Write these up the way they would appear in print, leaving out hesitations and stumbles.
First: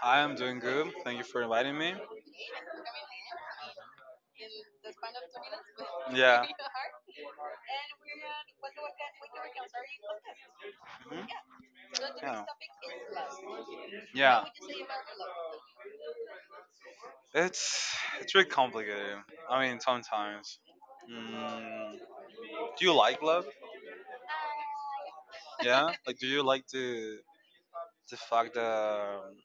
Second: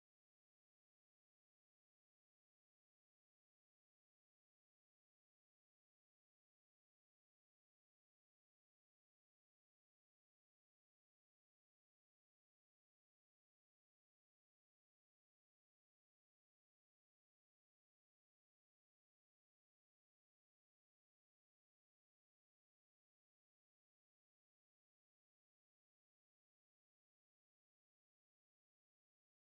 Hi, I'm doing good. Thank you for inviting me. Hey, yeah. Mhm. Yeah. It's it's really complicated. I mean, sometimes. Mm. Do you like love? Yeah. Like, do you like the fact that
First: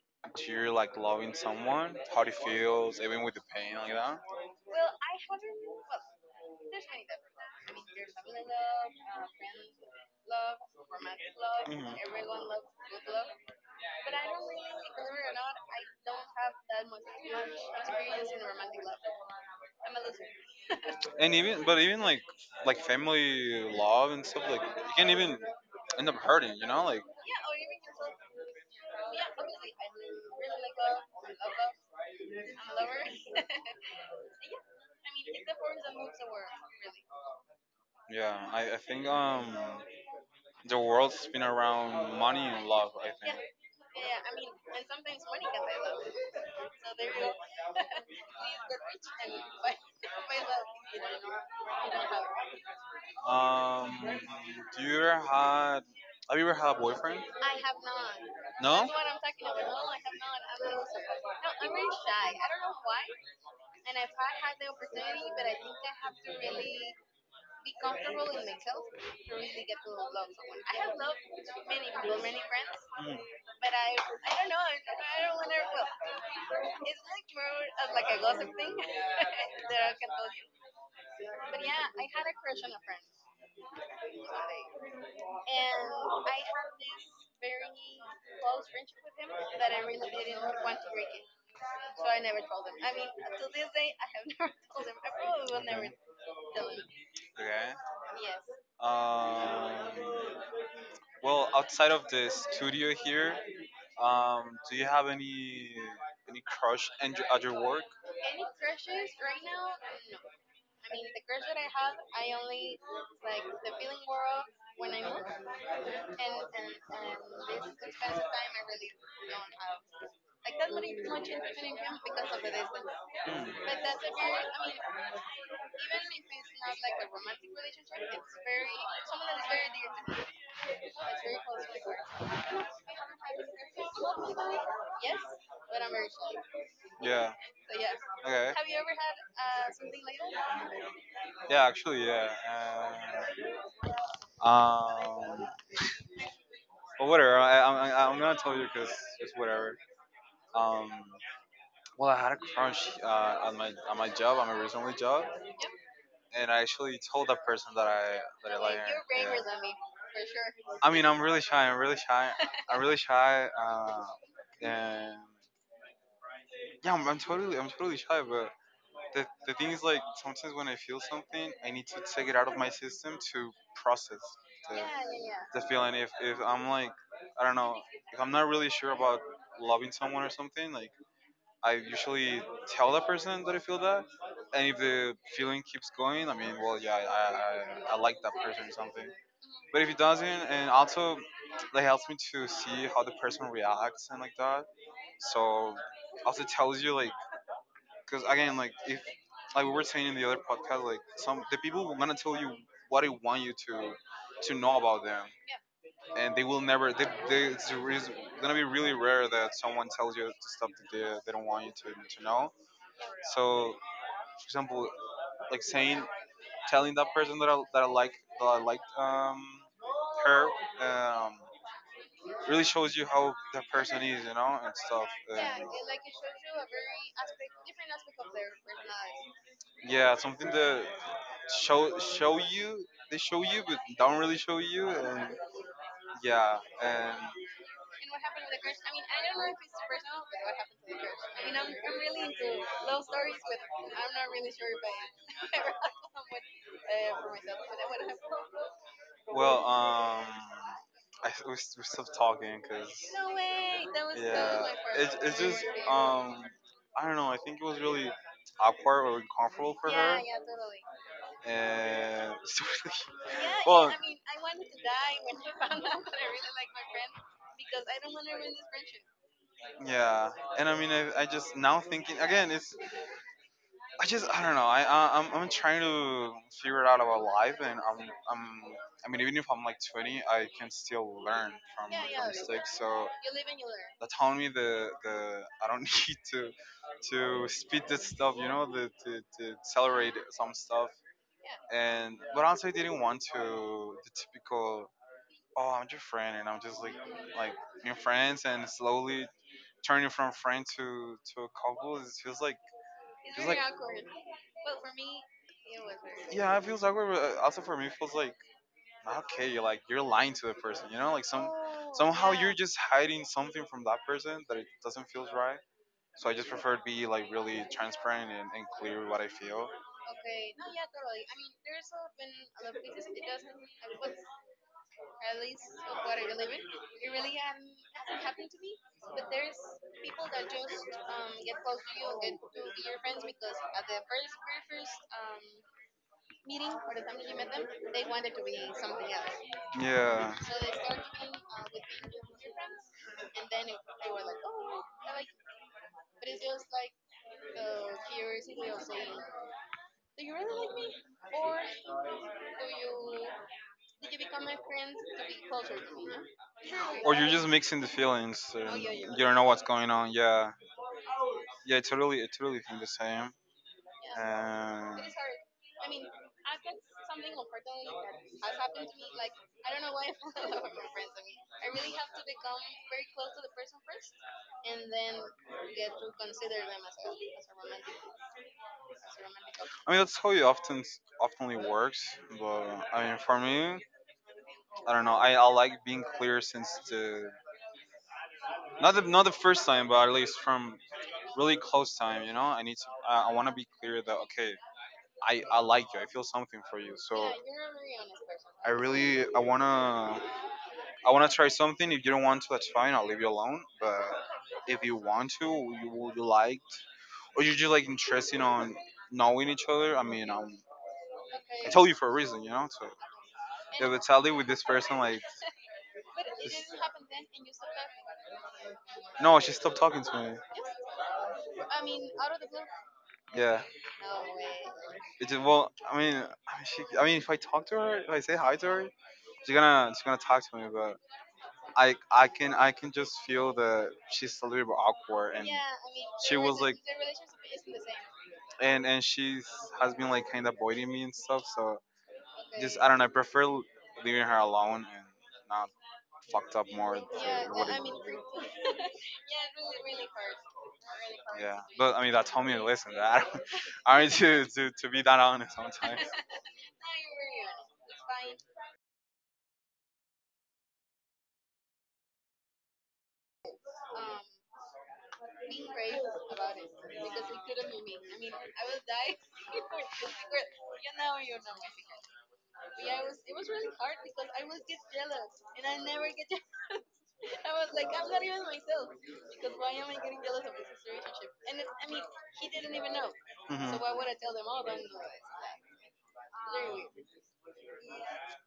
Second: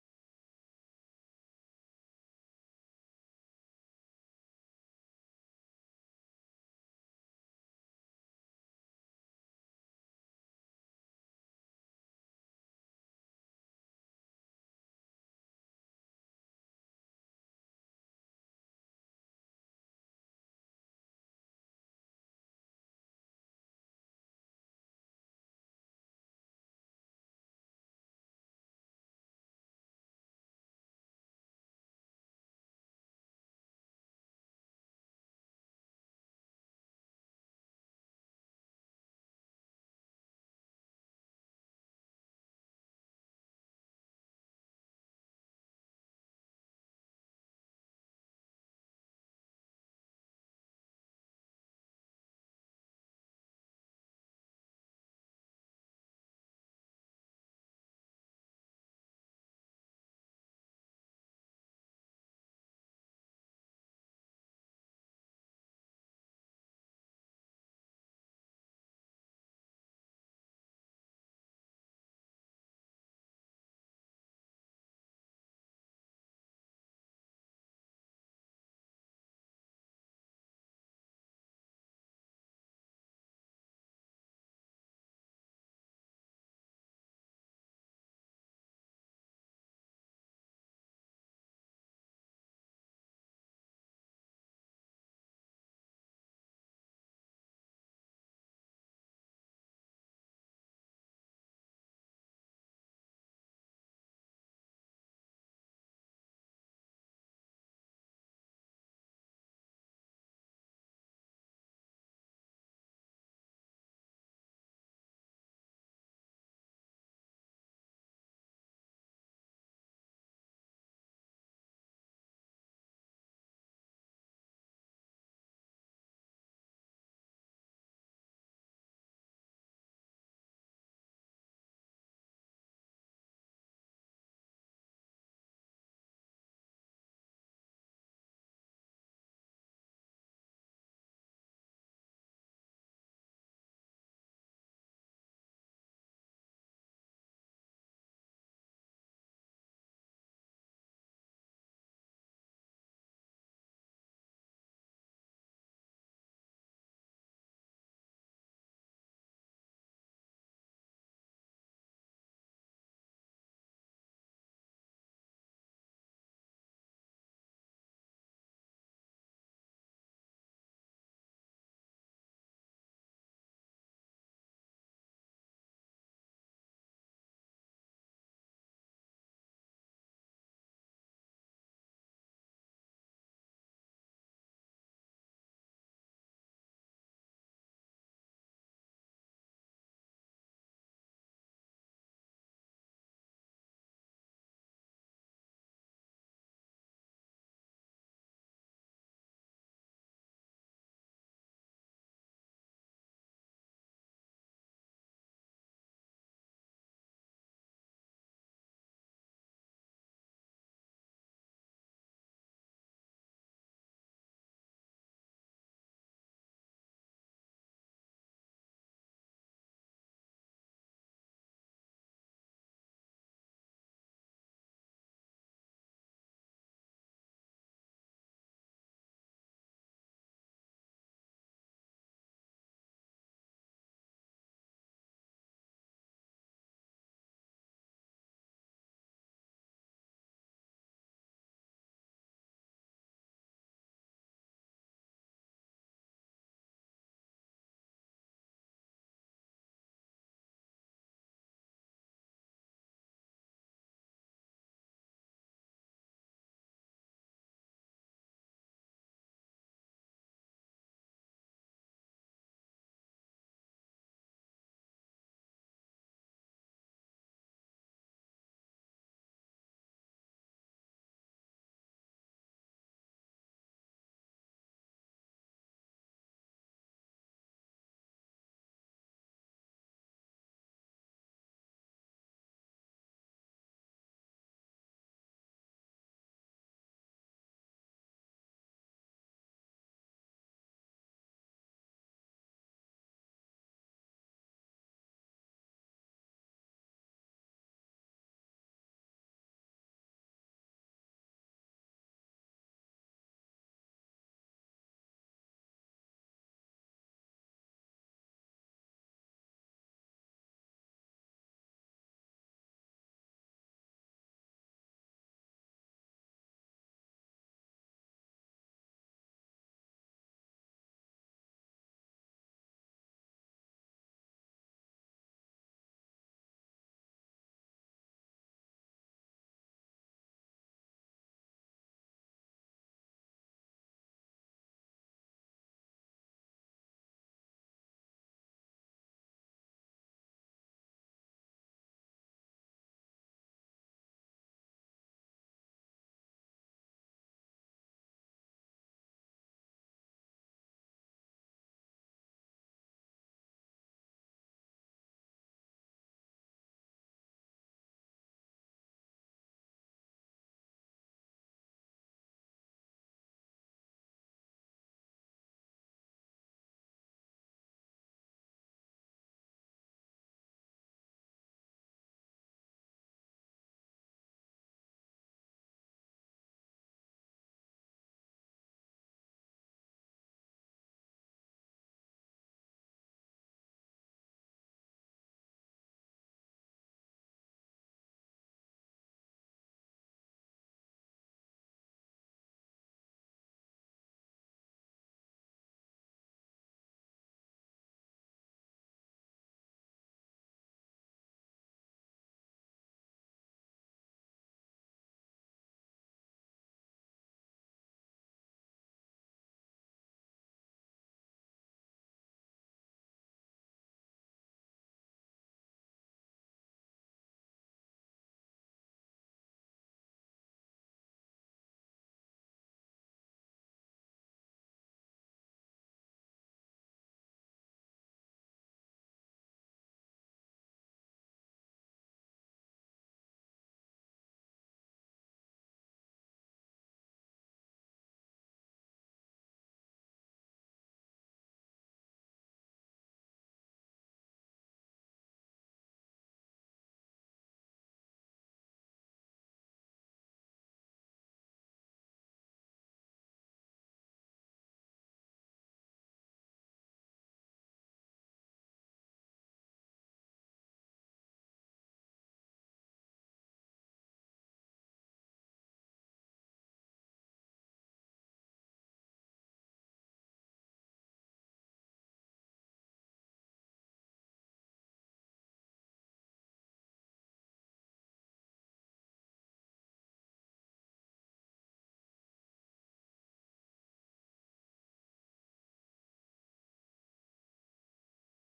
you're like loving someone? How it feels, even with the pain, like that. Mhm. But I don't really, believe it or not, I don't have that much experience in romantic love. I'm a loser. And even, but even like family love and stuff, like you can not even end up hurting, you know, like, yeah, or even yourself. Yeah, obviously, I really like love. I love love. I'm a lover. And yeah, I mean, it's the force that moves the world, really. Yeah, I think the world spins around money and love, I think. Yeah, yeah. I mean, and sometimes money can buy love. So there you and buy love you do. Um, do you ever had? Have you ever had a boyfriend? I have not. No. That's what I'm talking about. No, I have not. No, I'm really shy. I don't know why. And I've had the opportunity, but I think I have to really be comfortable in myself to really get to love someone. I have loved many people, many friends. Mm. But I don't know. I don't want to. Well, it's like more of like a gossip thing that I can tell you. But yeah, I had a crush on a friend someday, and I had this very close friendship with him that I really didn't want to break it. So I never told him. I mean, to this day, I have never told him. I probably will never Okay. Um, well, outside of the studio here, um, do you have any crush and at your work? Like that's not much investment in him because of the distance. But that's a very, I mean, even if it's not like a romantic relationship, it's very someone that is very dear to me. That's very close to my heart. Yes, but I'm very shy. Yeah. So yeah. Okay. Have you ever had something like that? Yeah, actually, yeah. Um, um but whatever. I'm gonna tell you because it's whatever. Um, Well, I had a crunch at my job, at my original job, and I actually told that person that I like her. Yeah. I mean, I'm really shy. I'm really shy. I'm really shy. And yeah, I'm totally shy. But the thing is, like, sometimes when I feel something, I need to take it out of my system to process the the feeling. If I'm like, I don't know, if I'm not really sure about loving someone or something, like I usually tell that person that I feel that, and if the feeling keeps going, I mean, well, yeah, I like that person or something. But if it doesn't, and also that helps me to see how the person reacts and like that. So also tells you like, because again, like if like we were saying in the other podcast, like some the people will gonna tell you what they want you to know about them and they will never. Gonna be really rare that someone tells you the stuff that they don't want you to know. So, for example, like saying, telling that person that I like that I liked her. um, really shows you how that person is, you know, and stuff. And yeah, something that show you they show you but don't really show you, and yeah, and And what happened with the crush? I mean, I don't know if it's too personal, but what happened to the crush? I mean, I'm really into love stories, but I'm not really sure if I ever had someone for myself. But what happened? Well, we stopped talking because, no way! That was yeah, my first it's just, um, I don't know, I think it was really awkward or uncomfortable for yeah, her. Yeah, totally and so like, yeah, yeah. Well I mean, I wanted to die when I found out that I really like my friend because I don't want to ruin this friendship. Yeah, and I mean I just now thinking again it's I just I don't know. I'm trying to figure it out about life, and I'm I mean even if I'm like 20, I can still learn from mistakes. So that telling me the I don't need to speed this stuff, you know, the, to accelerate some stuff. And but also I didn't want to the typical oh I'm your friend and I'm just like in friends and slowly turning from friend to a couple. It feels like it's very like, awkward. But for me, it was very yeah, it feels awkward. But also for me, it feels like okay, you're like you're lying to the person. You know, like some oh, somehow yeah, you're just hiding something from that person that it doesn't feel right. So I just prefer to be like really transparent and clear what I feel. Okay. No, yeah, totally. I mean, there's been a lot of cases it doesn't. I mean, what at least of what I live in, it really hasn't happened to me. But there's people that just get close to you and get to be your friends because at the first very first meeting or the time that you met them, they wanted to be something else. Yeah. So they start being with being your friends, and then it, they were like, "Oh, I like you," but it's just like the curiosity of saying, "Do you really like me, or do you?" No? Or you're just mixing the feelings. Oh and yeah, yeah, you don't know what's going on. Yeah, yeah. It's really think the same. Yeah. It is hard. I mean, that's something unfortunately that has happened to me. Like I don't know why I fall in love with my friends. I mean, I really have to become very close to the person first, and then get to consider them as a romantic. I mean, that's how it oftenly works. But I mean, for me. I don't know. I like being clear since the not the first time, but at least from really close time. You know, I need to. I want to be clear that okay, I like you. I feel something for you. So I really I wanna I wanna try something. If you don't want to, that's fine. I'll leave you alone. But if you want to, you liked, or you're just like interested on knowing each other. I mean, I told you for a reason. You know, so if it's tally with this person, like. No, she stopped talking to me. Yeah. It just, well, I mean, I mean, if I talk to her, if I say hi to her, she's gonna talk to me. But I can just feel that she's a little bit awkward, and she was like, and she has been like kind of avoiding me and stuff. So just okay. I okay, don't know. I prefer leaving her alone and not fucked up more. To yeah, to what mean, yeah, it's really, really hard. Really hard yeah, to do. But I mean that's homie. Listen, I don't, I mean to be that honest sometimes. No, you're very honest. It's fine. Um, being brave about it because it couldn't be me. I mean, I will die. With the secret. You know, you know. Yeah, it was really hard because I would get jealous and I never get jealous. I was like, I'm not even myself because why am I getting jealous of this relationship? And it, I mean, he didn't even know. So why would I tell them? Oh, don't do this. Like, very weird.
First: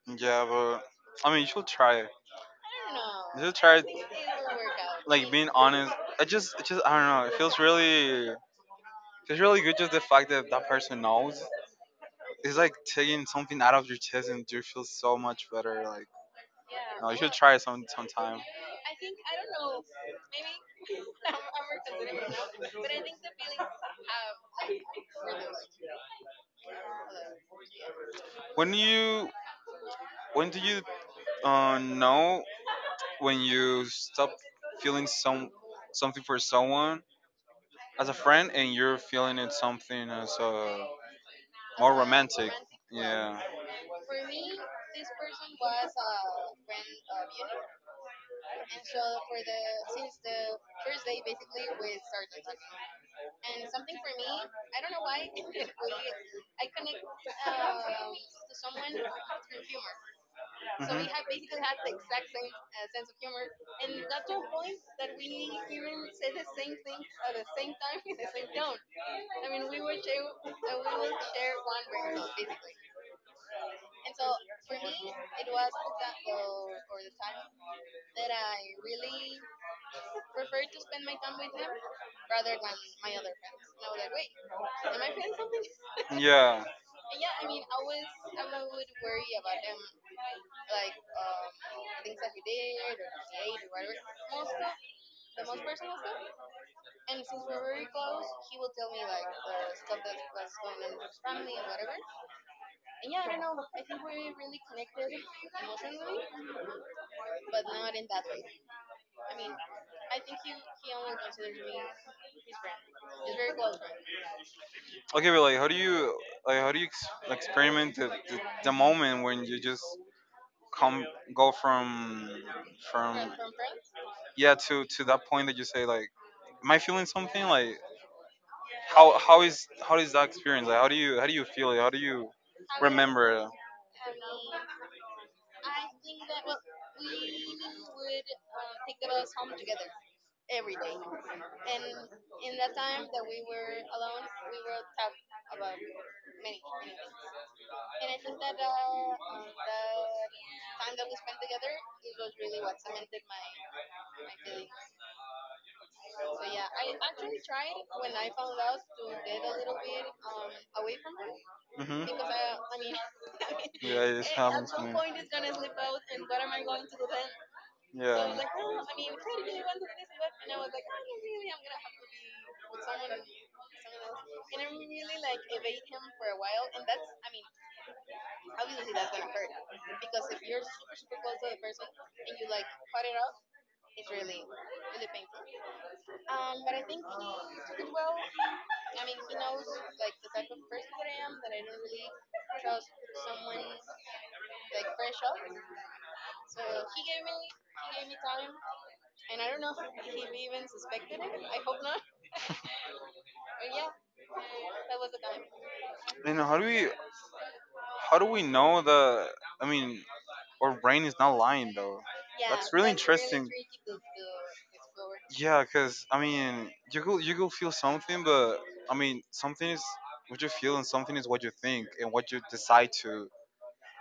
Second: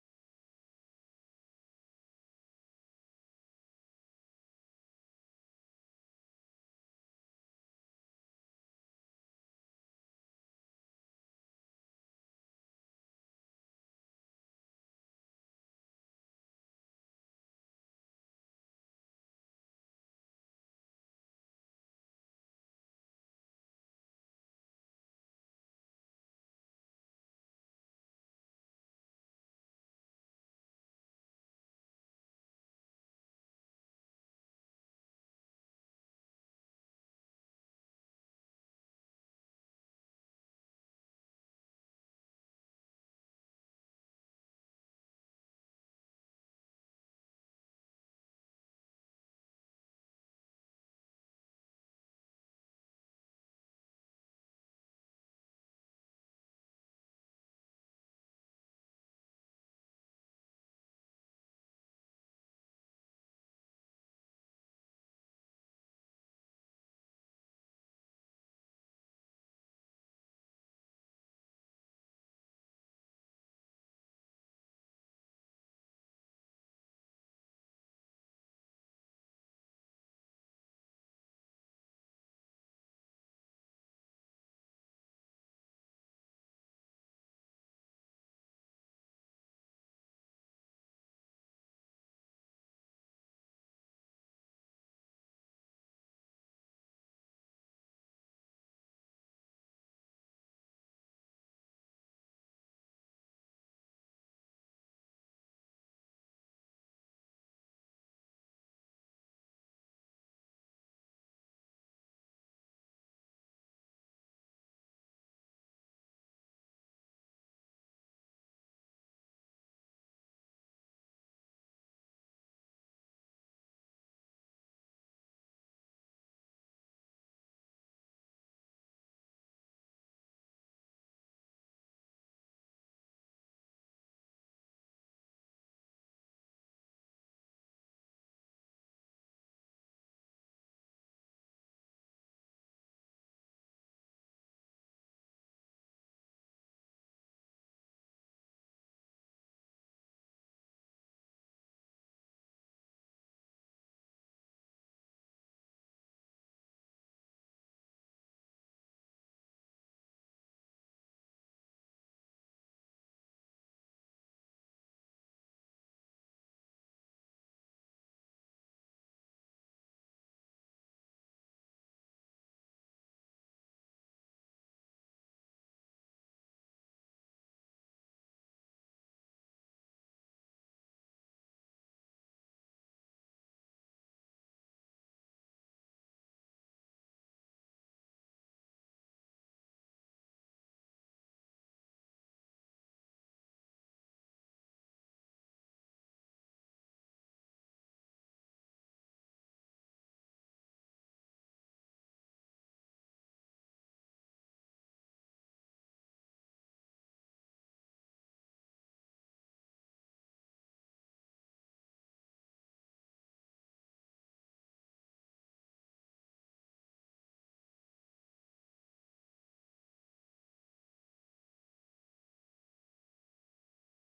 Mhm. Yeah, but I mean, you should try it. I don't know. You should I try it. Think it'll work out. Like being honest. I just, it just, I don't know. Feels really good just the fact that that person knows. It's like taking something out of your chest and you feel so much better. Like no, you should try it sometime. When you when do you know when you stop feeling something for someone as a friend, and you're feeling it something as a more romantic? Yeah. And so for the since the first day basically we started talking. And something for me, I don't know why, we I connect to someone through humor. So we have basically had the exact same sense of humor, and got to a point that we even say the same things at the same time in the same tone. I mean, we would share one breakfast basically. And so for me, it was the time that I really prefer to spend my time with them rather than my other friends. And I was like, wait, am I feeling something? Yeah. And yeah, I mean, I was I would worry about them, like things that we did or we ate or whatever. Most stuff, the most personal stuff. And since we're very close, he will tell me like the stuff that was going on with his family and whatever. And yeah, I don't know. I think we're really connected emotionally, but not in that way. I mean, I think he only considers me his friend, his very close friend. Okay, but like, how do you like how do you experiment the moment when you just come go from yeah to that point that you say like, am I feeling something? Like, how how is that experience? Like, how do you feel it? How do you remember it? I think that, well, we would think about us home together every day, and in that time that we were alone, we were talk about many many things, and I think that the time that we spent together, it was really what cemented my feelings. So yeah, I actually tried when I found out to get a little bit away from her because I mean I mean. Yeah, it at happens to some me. Point it's gonna slip out and what am I going to do then? So I, yeah, was like, oh, I mean, if I really want to do this, but and I was like, I don't really, I'm gonna have to be with someone and someone else. And I really like evade him for a while, and that's, I mean, obviously that's gonna hurt because if you're super super close to the person and you like cut it off, it's really really painful. But I think he took it well. I mean, he knows like the type of person that I am, that I don't really trust someone like fresh up. So he gave me time, and I don't know if he even suspected it. I hope not. But yeah, that was the time. Then how do we know the? I mean, our brain is not lying though. Yeah, that's really interesting. Critical to explore. Yeah, cause I mean, you could feel something, but I mean, something is what you feel and something is what you think and what you decide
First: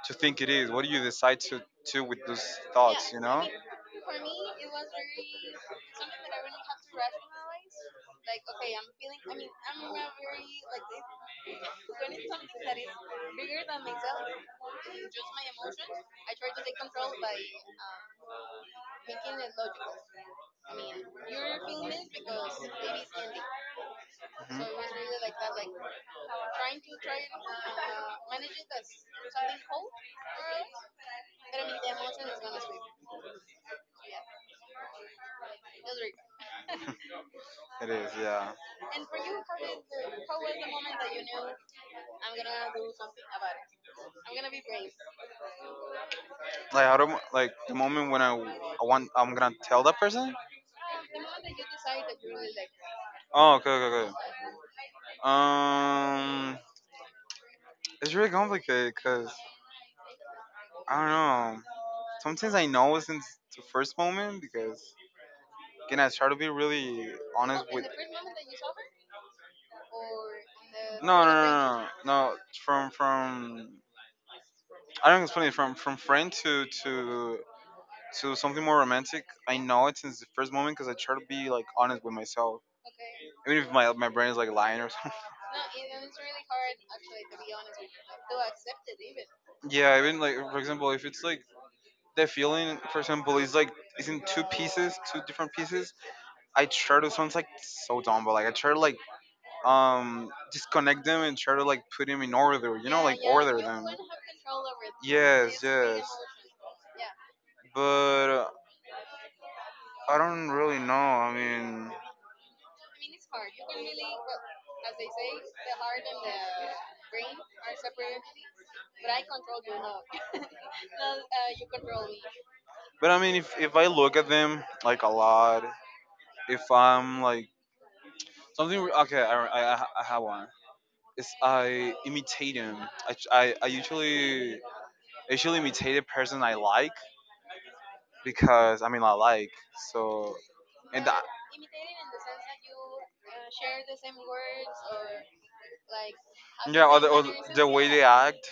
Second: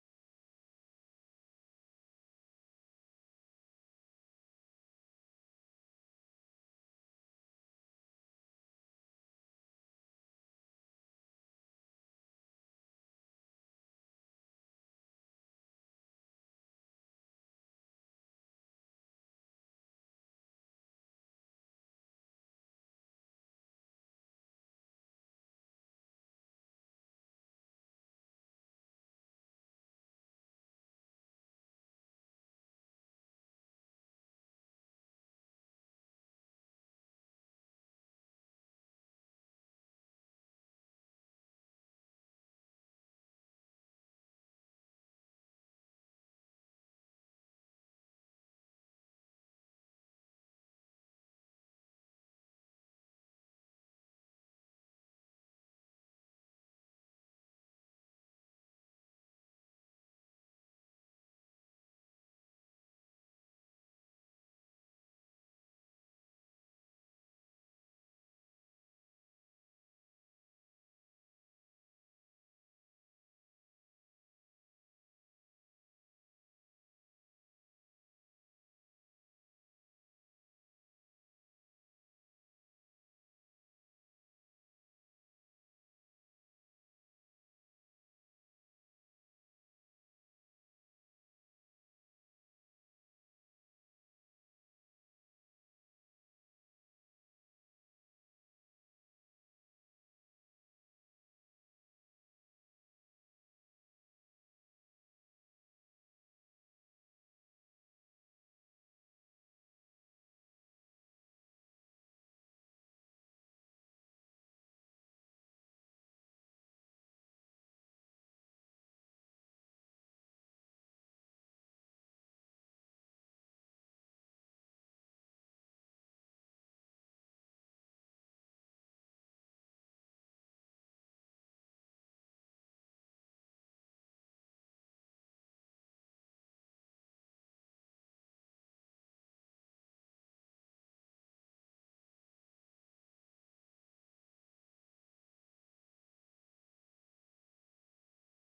to think it is? What do you decide to do with those thoughts? You know? Mhm. Gonna be the emotion is gonna sweep. So yeah, just it is, yeah. And for you, how did how was the moment that you knew I'm gonna do something about it? I'm gonna be brave. Like how do like the moment when I'm gonna tell that person. The moment that you decide that you really like her. Oh, okay, okay, okay. Um, it's really complicated because I don't know. Sometimes I know since the first moment because can I try to be really honest with? No, no, no, no, no, no. No, from I don't explain it. From friend to something more romantic. I know it since the first moment because I try to be like honest with myself, even if my brain is like lying or something. Yeah, even like for example, if it's like the feeling, for example, is like it's in two pieces, two different pieces. I try to sounds like so dumb, but like I try to like disconnect them and try to like put them in order. You know, like order them. Yes, yes. But I don't really know. I mean, but I mean, if I look at them like a lot, if I'm like something. Okay, I have one. Is I imitate him. I usually imitate a person I like because I mean I like so and I, yeah or the way they act.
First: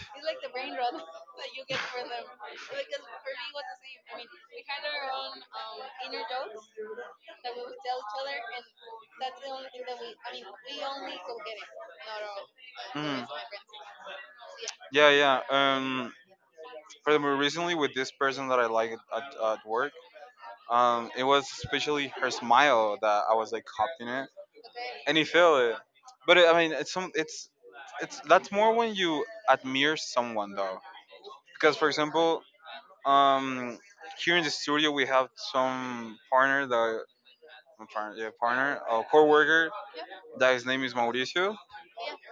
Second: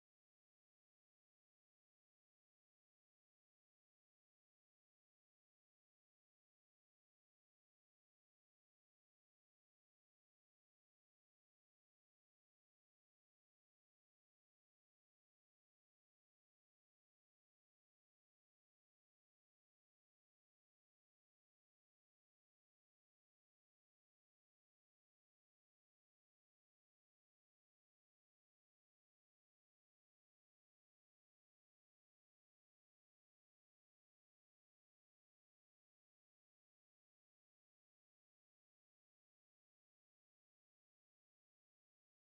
Mhm. Yeah, yeah. Furthermore, recently with this person that I like at work, it was especially her smile that I was like copying it, and you feel it. But it, I mean, it's that's more when you admire someone though, because for example, um, here in the studio we have some partner, a coworker that his name is Mauricio,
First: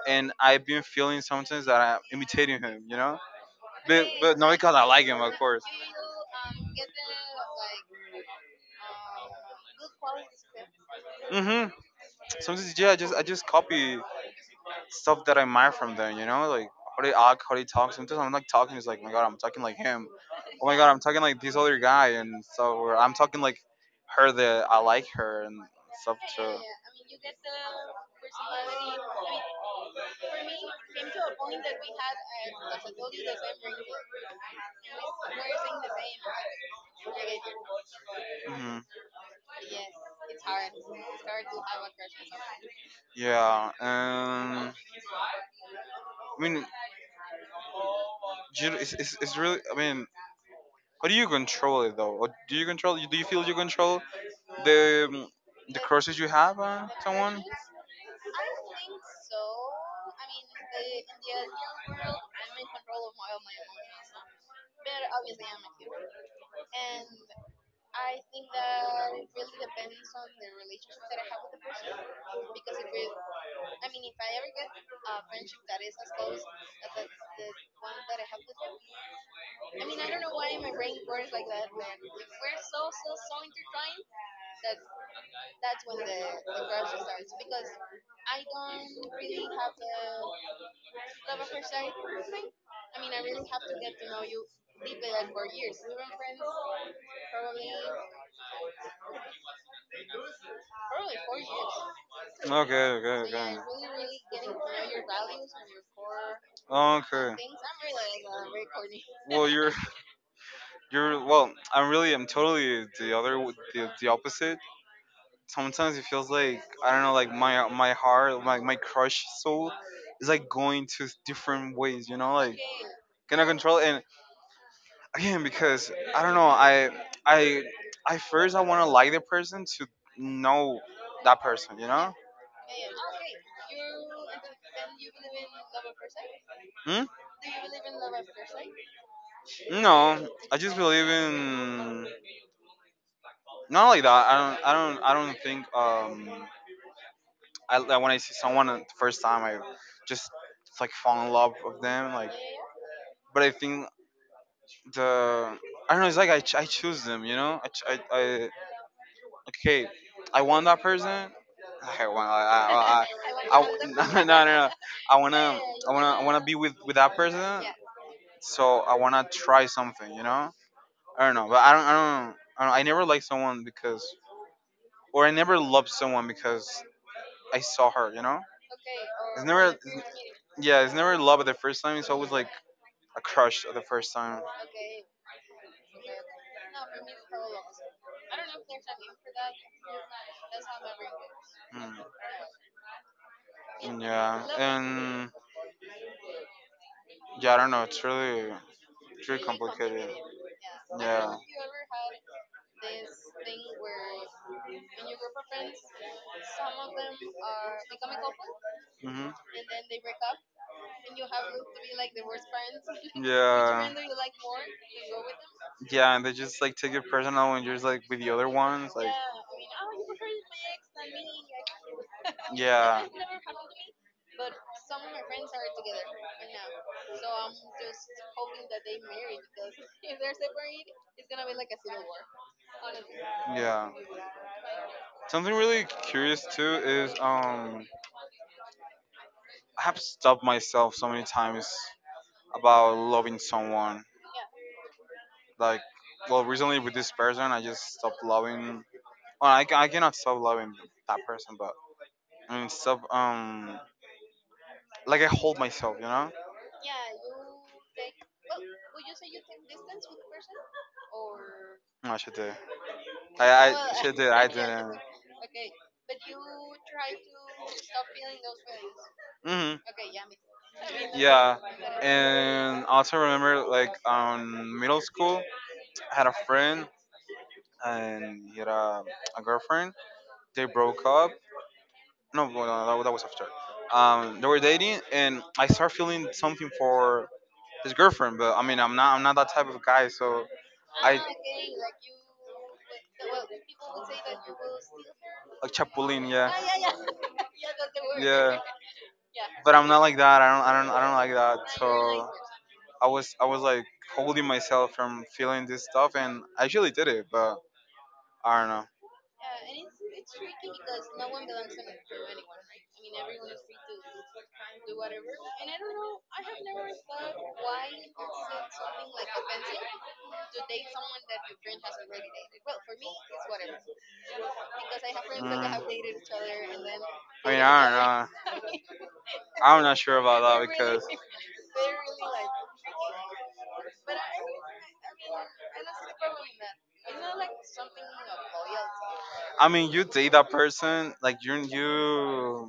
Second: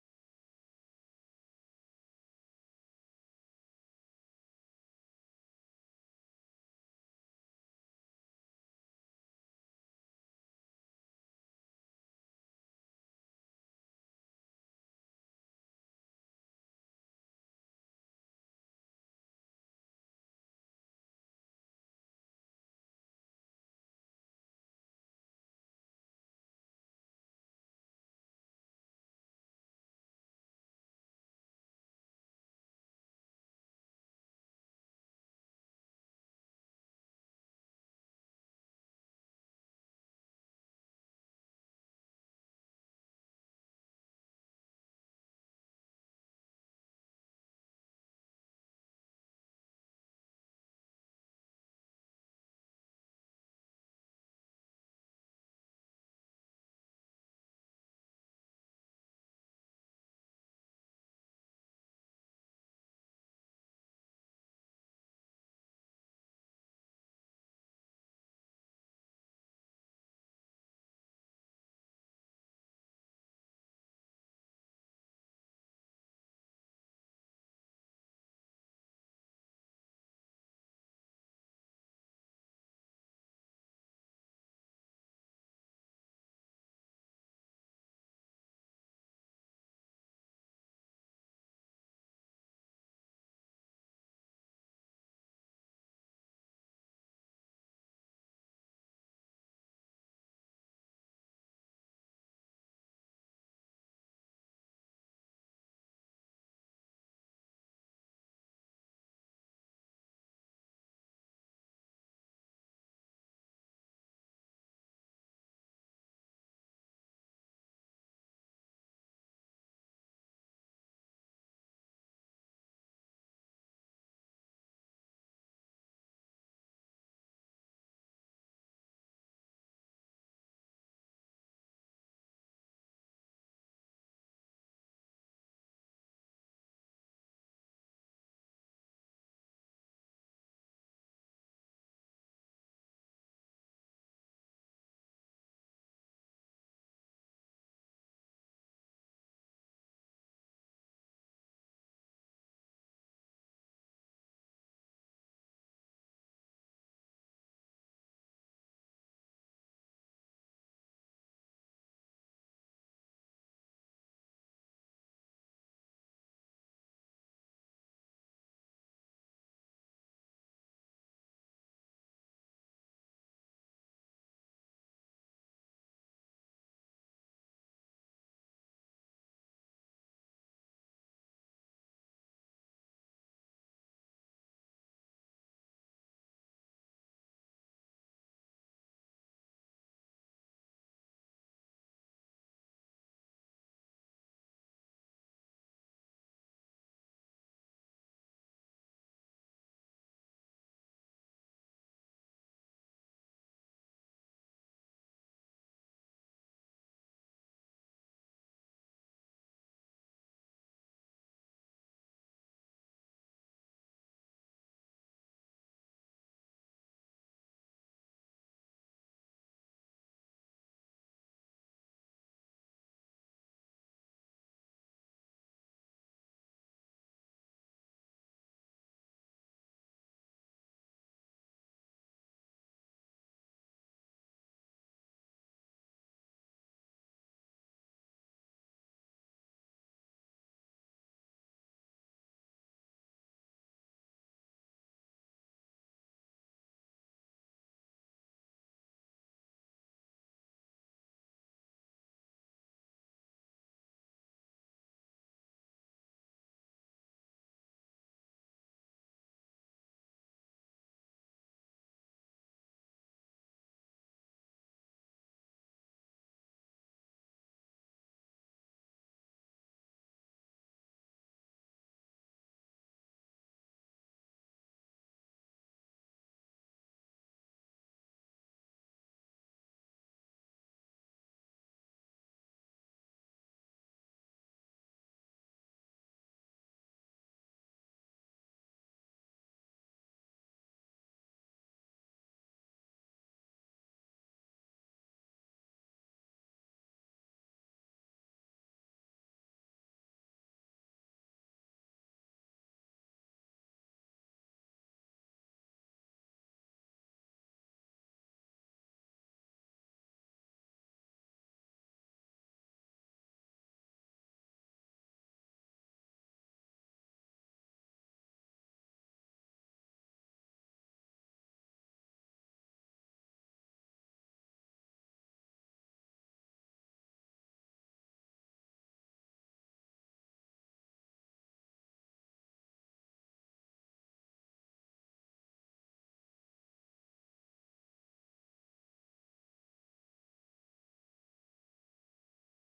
and I've been feeling sometimes that I'm imitating him, you know, but no, because I like him, of course. Mm-hmm. Sometimes yeah, I just copy stuff that I admire from them. You know, like how they act, how they talk. Sometimes I'm like talking, it's like, "Oh my God, I'm talking like him. Oh my God, I'm talking like this other guy, and so or I'm talking like her that I like her and stuff too. For me, came to a point that we had, as I told you, the same birthday, and we were saying the same related. Mhm. Yes, it's hard. It's hard to have a crush on someone. Yeah. I mean, it's really. I mean, how do you control it though? Or do you control? Do you feel you control the The crushes you have on the someone? Crushes, I think so. I mean, in the ideal world, I'm in control of all my emotions, but obviously I'm a human. And I think that it really depends on the relationship that I have with the person. Because if it, I mean, if I ever get a friendship that is as close as that, the one that I have with him, I mean, I don't know why my brain works like that. Like, we're so, so, so intertwined that that's when the grocery starts because I don't really have the love at first sight thing. I mean, I really have to get to know you deeply, like for years. We've been friends probably 4 years. Okay, okay, so yeah, okay, it's really, really getting to know your values and your core okay, things. I'm really like that. I'm very corny. Well, you're well. I'm totally the other the opposite. Sometimes it feels like I don't know, like my heart, like my crush soul, is like going to different ways. You know, like cannot control it. And again, because I don't know, I I first I want to like the person to know that person. You know. Hmm? No, I just believe in not like that. I don't. I don't. I don't think. I like when I see someone the first time, I just like fall in love with them. Like, but I think the I don't know. It's like I choose them. You know, I okay, I want that person. I want I no, no no. No. I wanna I wanna be with that person. So I wanna try something. You know, I don't know, but I never like someone because or I never love someone because I saw her, you know? Okay, it's never, on yeah, it's never love at the first time. It's always like a crush at the first time. Okay, okay, okay. No, for me it's probably opposite. I don't know if there's a name for that. That's how memory works. I Mm. Yeah, and yeah, I don't know. It's really, it's really really complicated. Yeah. I yeah, this thing where in your group of friends, some of them are become couple, hmm and then they break and you have looked to be like the worst parents which yeah. render you like more to go with them. Yeah, and they just like take it personal when you're just like with the other ones, like yeah I mean oh you prefer my ex than me like that yeah. Has never happened to me, but some of my friends are together right now, so I'm just hoping that they marry, because if they're separate, it's gonna be like a civil war, honestly. Yeah. Something really curious too is I have stopped myself so many times about loving someone. Like, well, recently with this person, I just stopped loving. Well, I cannot stop loving that person, but I mean, stop. Like I hold myself, No, she did. I she did. I didn't. Hmm. Yeah, and also remember like middle school. I had a friend, and he had a girlfriend. They broke up. No, no, no, that was after. They were dating, and I started feeling something for his girlfriend. But I mean, I'm not that type of guy. So I, like Chapulin, yeah, yeah. But I'm not like that. I don't like that. So I was like holding myself from feeling this stuff, and I actually did it. But I don't know. Yeah, and it's tricky because no one belongs on, to anyone, right? I mean, everyone is free to do whatever. And I don't know. I have never thought why it's something like offensive to date someone that your friend has already dated. Well, for me, it's whatever, because I have friends that, mm, have dated each other, and then I they mean, date I don't friends. Know. Just like, I mean, I'm not sure about they're that really, because they're really like tricky. But I mean, and that's the problem in that it's not like something of loyalty. I mean, you date that person, like you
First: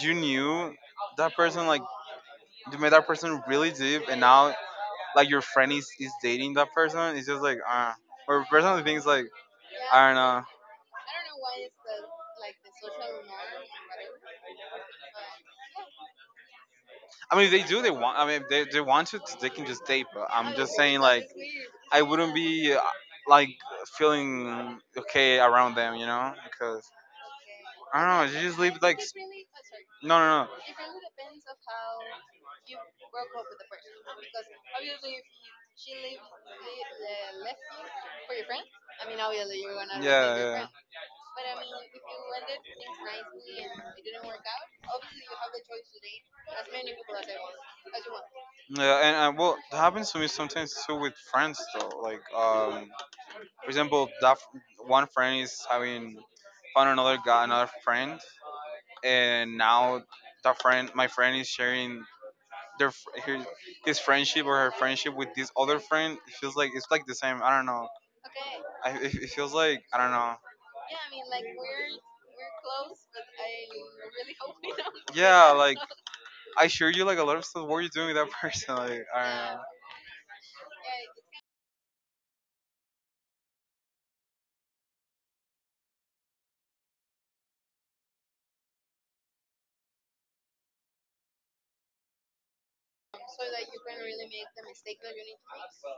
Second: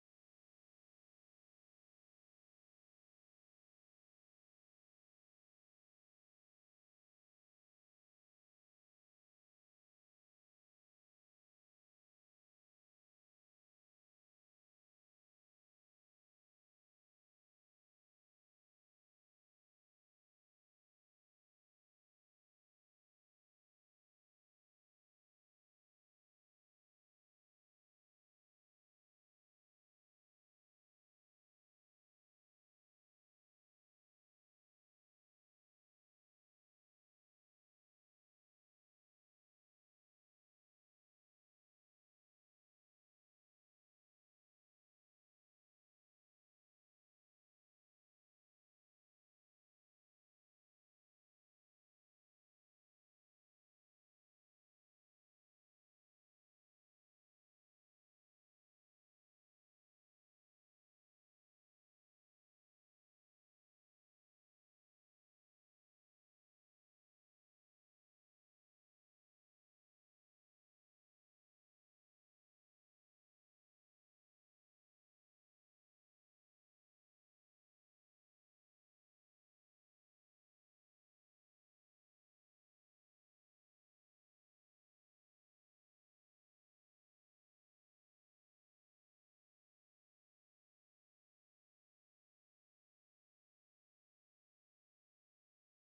you knew that person, like you met that person really deep, and now like your friend is dating that person. It's just like, or personally things like, yeah, I don't know. I don't know why it's the like the social norm and whatever. I mean, if they do. They want. I mean, if they want to. They can just date. But I'm just saying, like, I wouldn't be like feeling okay around them, you know, because I don't know. You just leave like. S- no, no, no. Yeah, yeah. But I mean, if you ended things nicely and it didn't work out, obviously you have the choice to date as many people as I want, as you want. Yeah, and well, it happens to me sometimes too with friends though. Like, for example, that one friend is having found another guy, another friend, and now that friend, my friend is sharing their fr- her, his friendship or her friendship with this other friend. It feels like it's like the same. I don't know. It feels like I don't know. Yeah, like I share you like a lot of stuff. What are you doing with that person? Like I don't know.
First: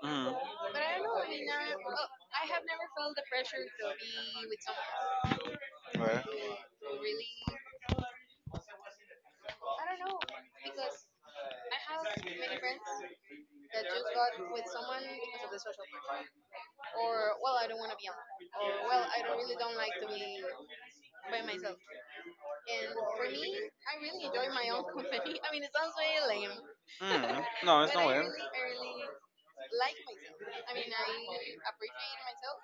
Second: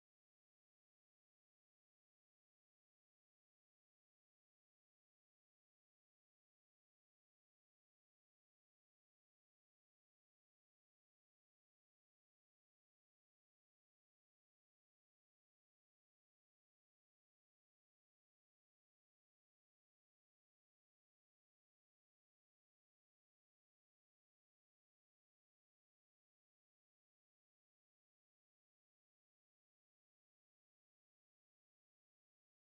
Mhm. Okay. One, because of the social pressure. Or, well, I don't want to be alone. I really don't like by I really, I mean, it sounds very lame. Mm, no, it's but not I lame. Really, I really like myself. I mean, I appreciate myself,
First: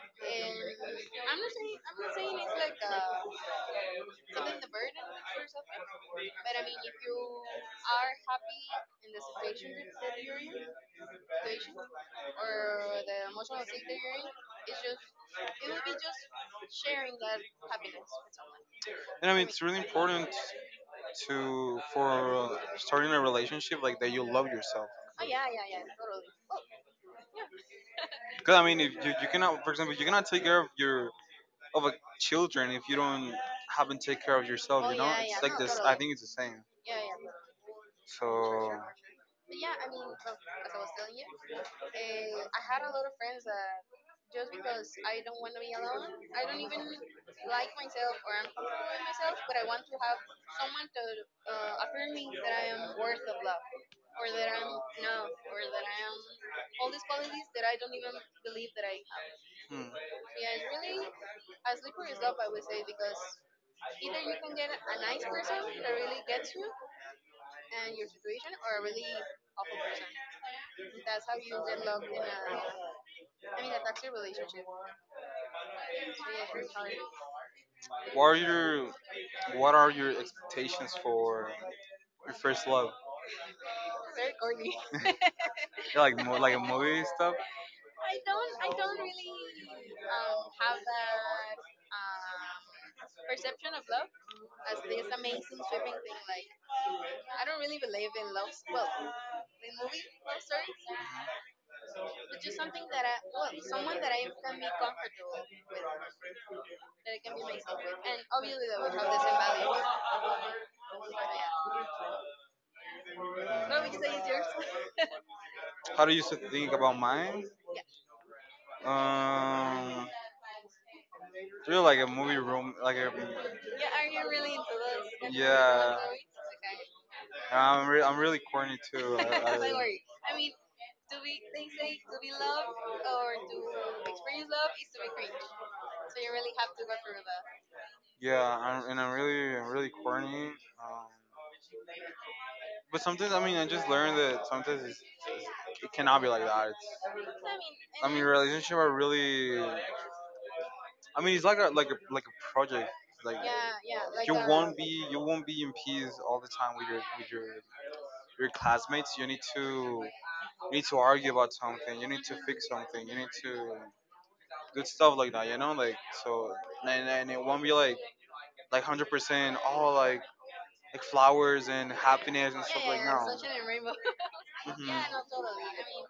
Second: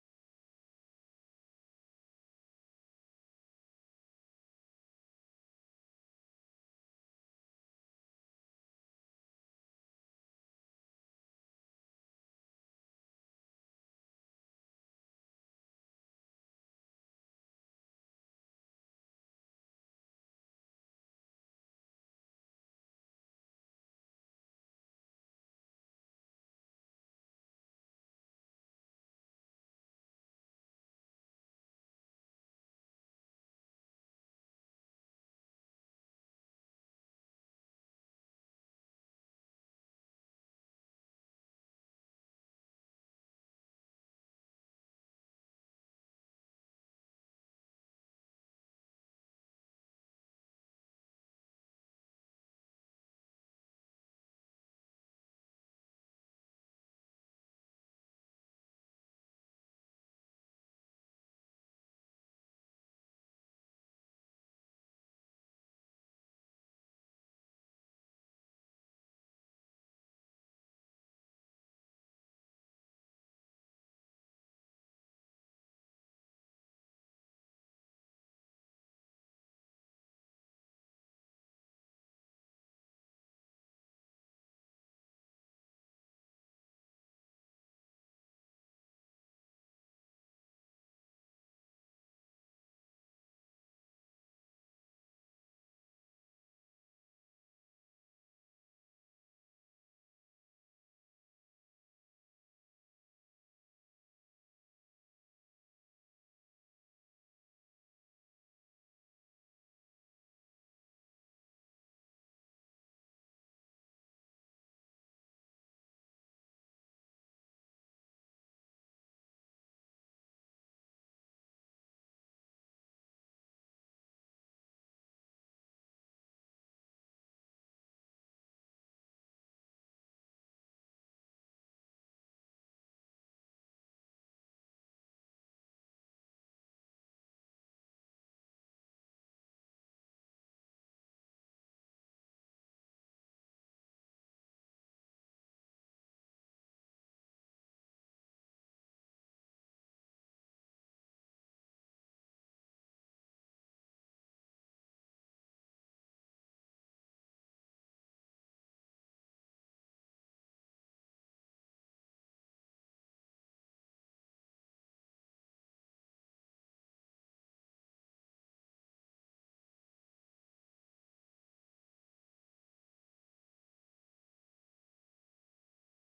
and I'm not saying it's like something the burden for something, but I mean, if you are happy in the situation that you're in, stage or the emotional state that you're in, it's just it will be just sharing that happiness with someone. And I mean, it's really important to for starting a relationship like that. You love yourself. Oh yeah, yeah, yeah, totally. Because I mean, if you, you cannot, for example, you cannot take care of your of a children if you don't haven't take care of yourself. Oh, you know, yeah, yeah, it's no, like no, this. I totally. Think it's the same. Yeah, yeah. So but yeah, I mean, well, as I was telling you, I had a lot of friends that, just because I don't want to be alone, I don't even like myself or I'm comfortable with myself, but I want to have someone to affirm me that I am worth of love, or that I'm enough, or that I am all these qualities that I don't even believe that I have. Hmm. Yeah, it's really a slippery slope, I would say, because either you can get a nice person that really gets you and your situation, or a really awful person. That's how you get loved in a, I mean, a toxic relationship. So yeah, it's hard. What are your What are your corny. Yeah, like I don't. Um, Kind of love thing. Like, I don't really believe in love. In movie love stories that I can myself with, and obviously that we have the same values. So yeah. No, you say it's yours. How do you think about mine? Yeah. Really like a movie room, like a. Yeah, are you really into those? Kind of romantic, yeah, movies? Okay. I'm really corny too. Okay. Don't worry. I mean, to be, they say to be loved or to experience love is to be cringe. So you really have to go through that. Yeah, I'm really corny. Um, but sometimes I mean I just learned that sometimes it's it cannot be like that. It's I mean, I and mean then relationship are really I mean it's like a like a project. Like yeah, yeah, like you a won't be you won't be in peace all the time with your classmates. You need to argue about something. You need to fix something. You need to good stuff like that. You know, like so and it won't be like 100% all like flowers and happiness and yeah, stuff yeah, like yeah, no. Sunshine and rainbow. Yeah, no, totally. I mean,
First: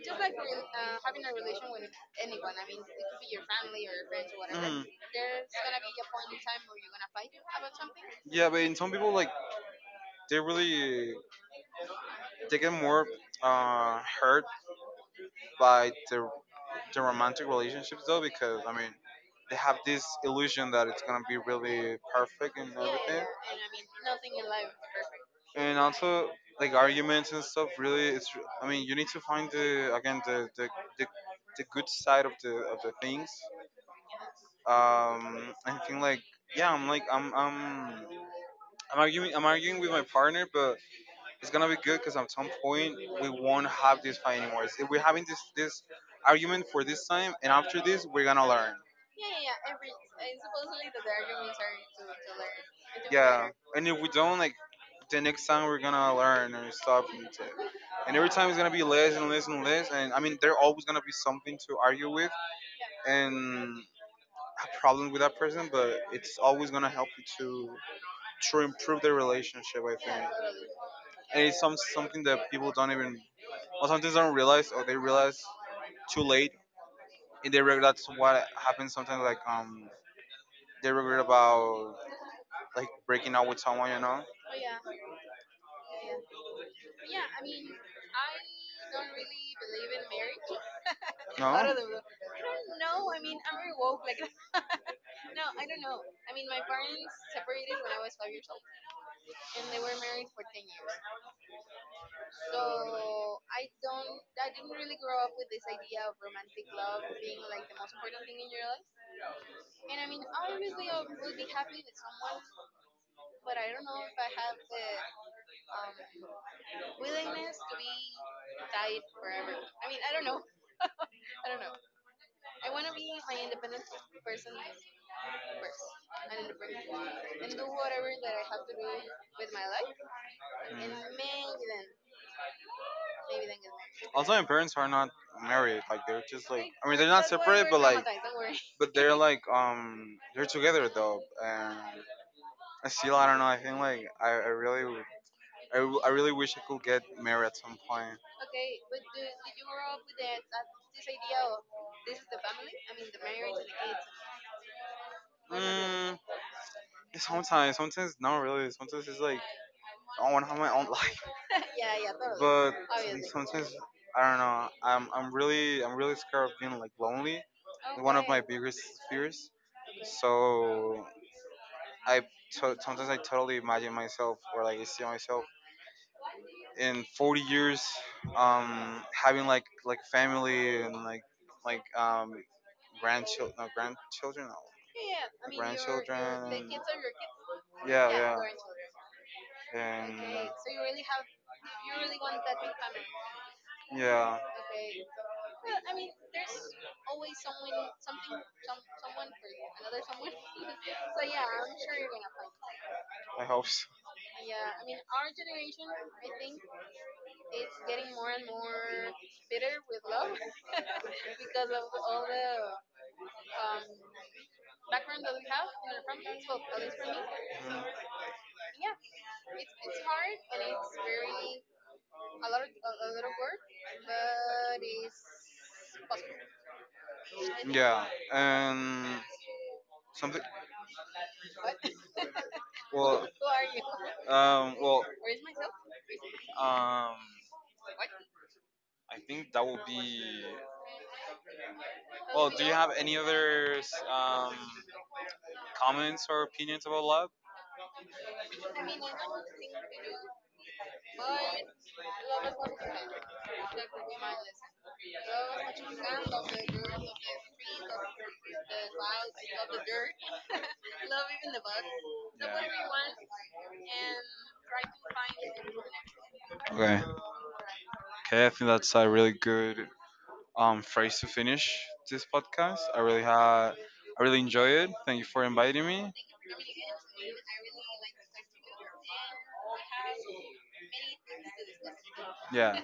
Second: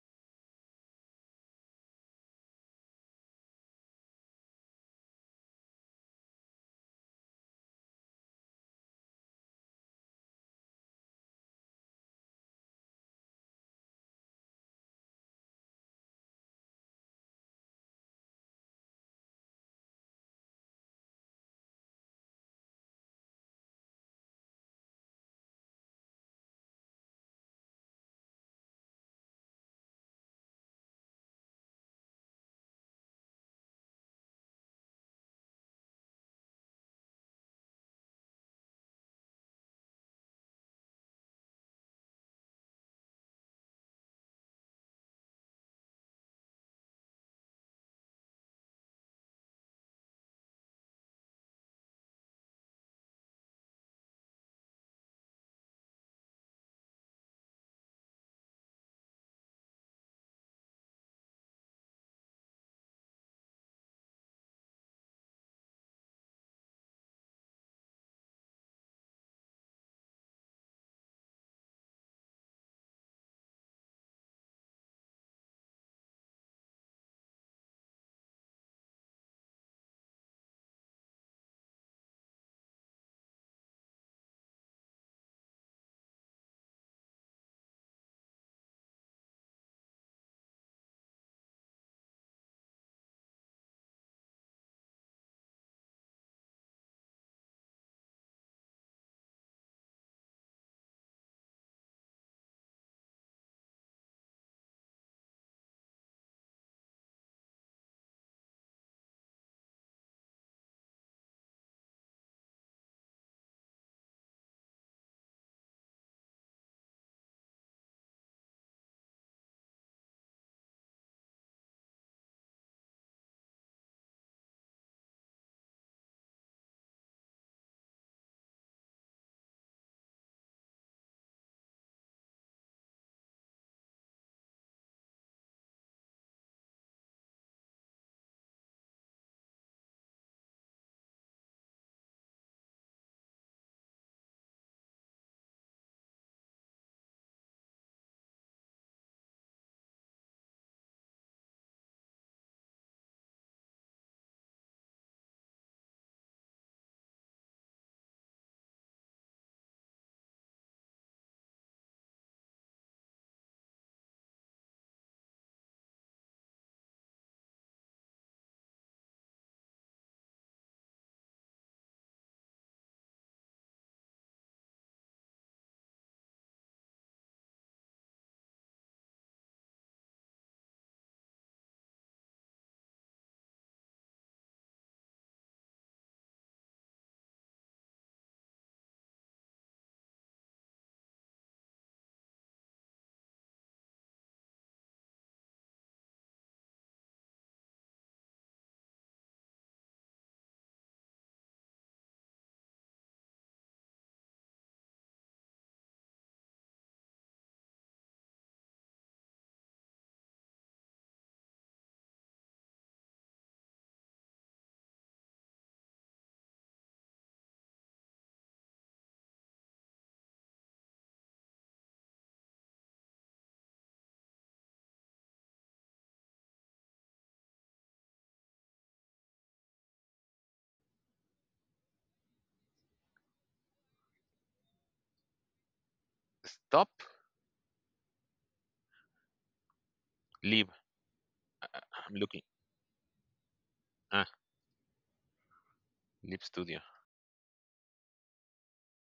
just like having a relation with anyone. I mean, it could be your family or your friends or whatever. Mhm. There's gonna be a point in time where you're gonna fight about something. Yeah, but in some people like they really they get more hurt by the romantic relationships, though, because I mean they have this illusion that it's gonna be really perfect and yeah, everything, and I mean, nothing in life is perfect. And also like arguments and stuff. Really, it's I mean you need to find the again the, the, the good side of the things. I think like yeah, I'm arguing with my partner, but it's gonna be good because at some point we won't have this fight anymore. If we're having this argument for this time, and after this we're gonna learn. Yeah, and if we don't, like the next time we're gonna learn and stuff, and, t- and every time it's gonna be less and less and less. And I mean, there always gonna be something to argue with and a problem with that person, but it's always gonna help you to improve the relationship. I think and it's some something that people don't even or sometimes don't realize or they realize too late and they regret. That's what happens sometimes, like they regret about like breaking out with someone, you know. Oh yeah, yeah. Yeah. But yeah, I mean, I don't really believe in marriage. No, I don't know. I mean, I'm very woke like that. No, I don't know. I mean, my parents separated when I was 5 years old, and they were married for 10 years. So I don't, I didn't really grow up with this idea of romantic love being like the most important thing in your life. And I mean, obviously, I will be happy with someone, but I don't know if I have the um, willingness to be tied forever. I mean, I don't know. I don't know. I want to be my independent person first, an independent person, and do whatever that I have to do with my life, and, mm, maybe then. Also, my parents are not married. Like they're just like I mean they're not separate, but like but they're like they're together though. And I still I don't know. I think like I really I really wish I could get married at some point. Mm, sometimes not really. Sometimes it's like own have my own life. Yeah, yeah, totally. But obviously. Sometimes I don't know. I'm really scared of being like lonely. One of, okay, my biggest fears. Okay. So I sometimes I totally imagine myself or like I see myself in 40 years, having like family and like grandchildren, no grandchildren, no, yeah, yeah. I mean, your grandchildren. The grandchildren. Kids are your kids. Yeah, yeah, yeah, and okay, and so you really have, you really want that newcomer. Yeah, okay. Well, I mean, there's always someone, something, someone for you, another someone. So yeah, I'm sure you're gonna find I hope so. It. Yeah, I mean, our generation, I think it's getting more and more bitter with love because of all the um, background that we have in our families. Well, at least yeah, it's hard and it's very a lot of work, but it's yeah, and something. Who are you? Where is myself? Stop, um, I think that would leave. would. I'm looking. Well, would have Ah, other comments leave or studio. opinions about love? To do my lesson. Okay. Okay, I think that's a really good phrase to finish this podcast. I really had I really enjoy it. Thank you for inviting me. Yeah.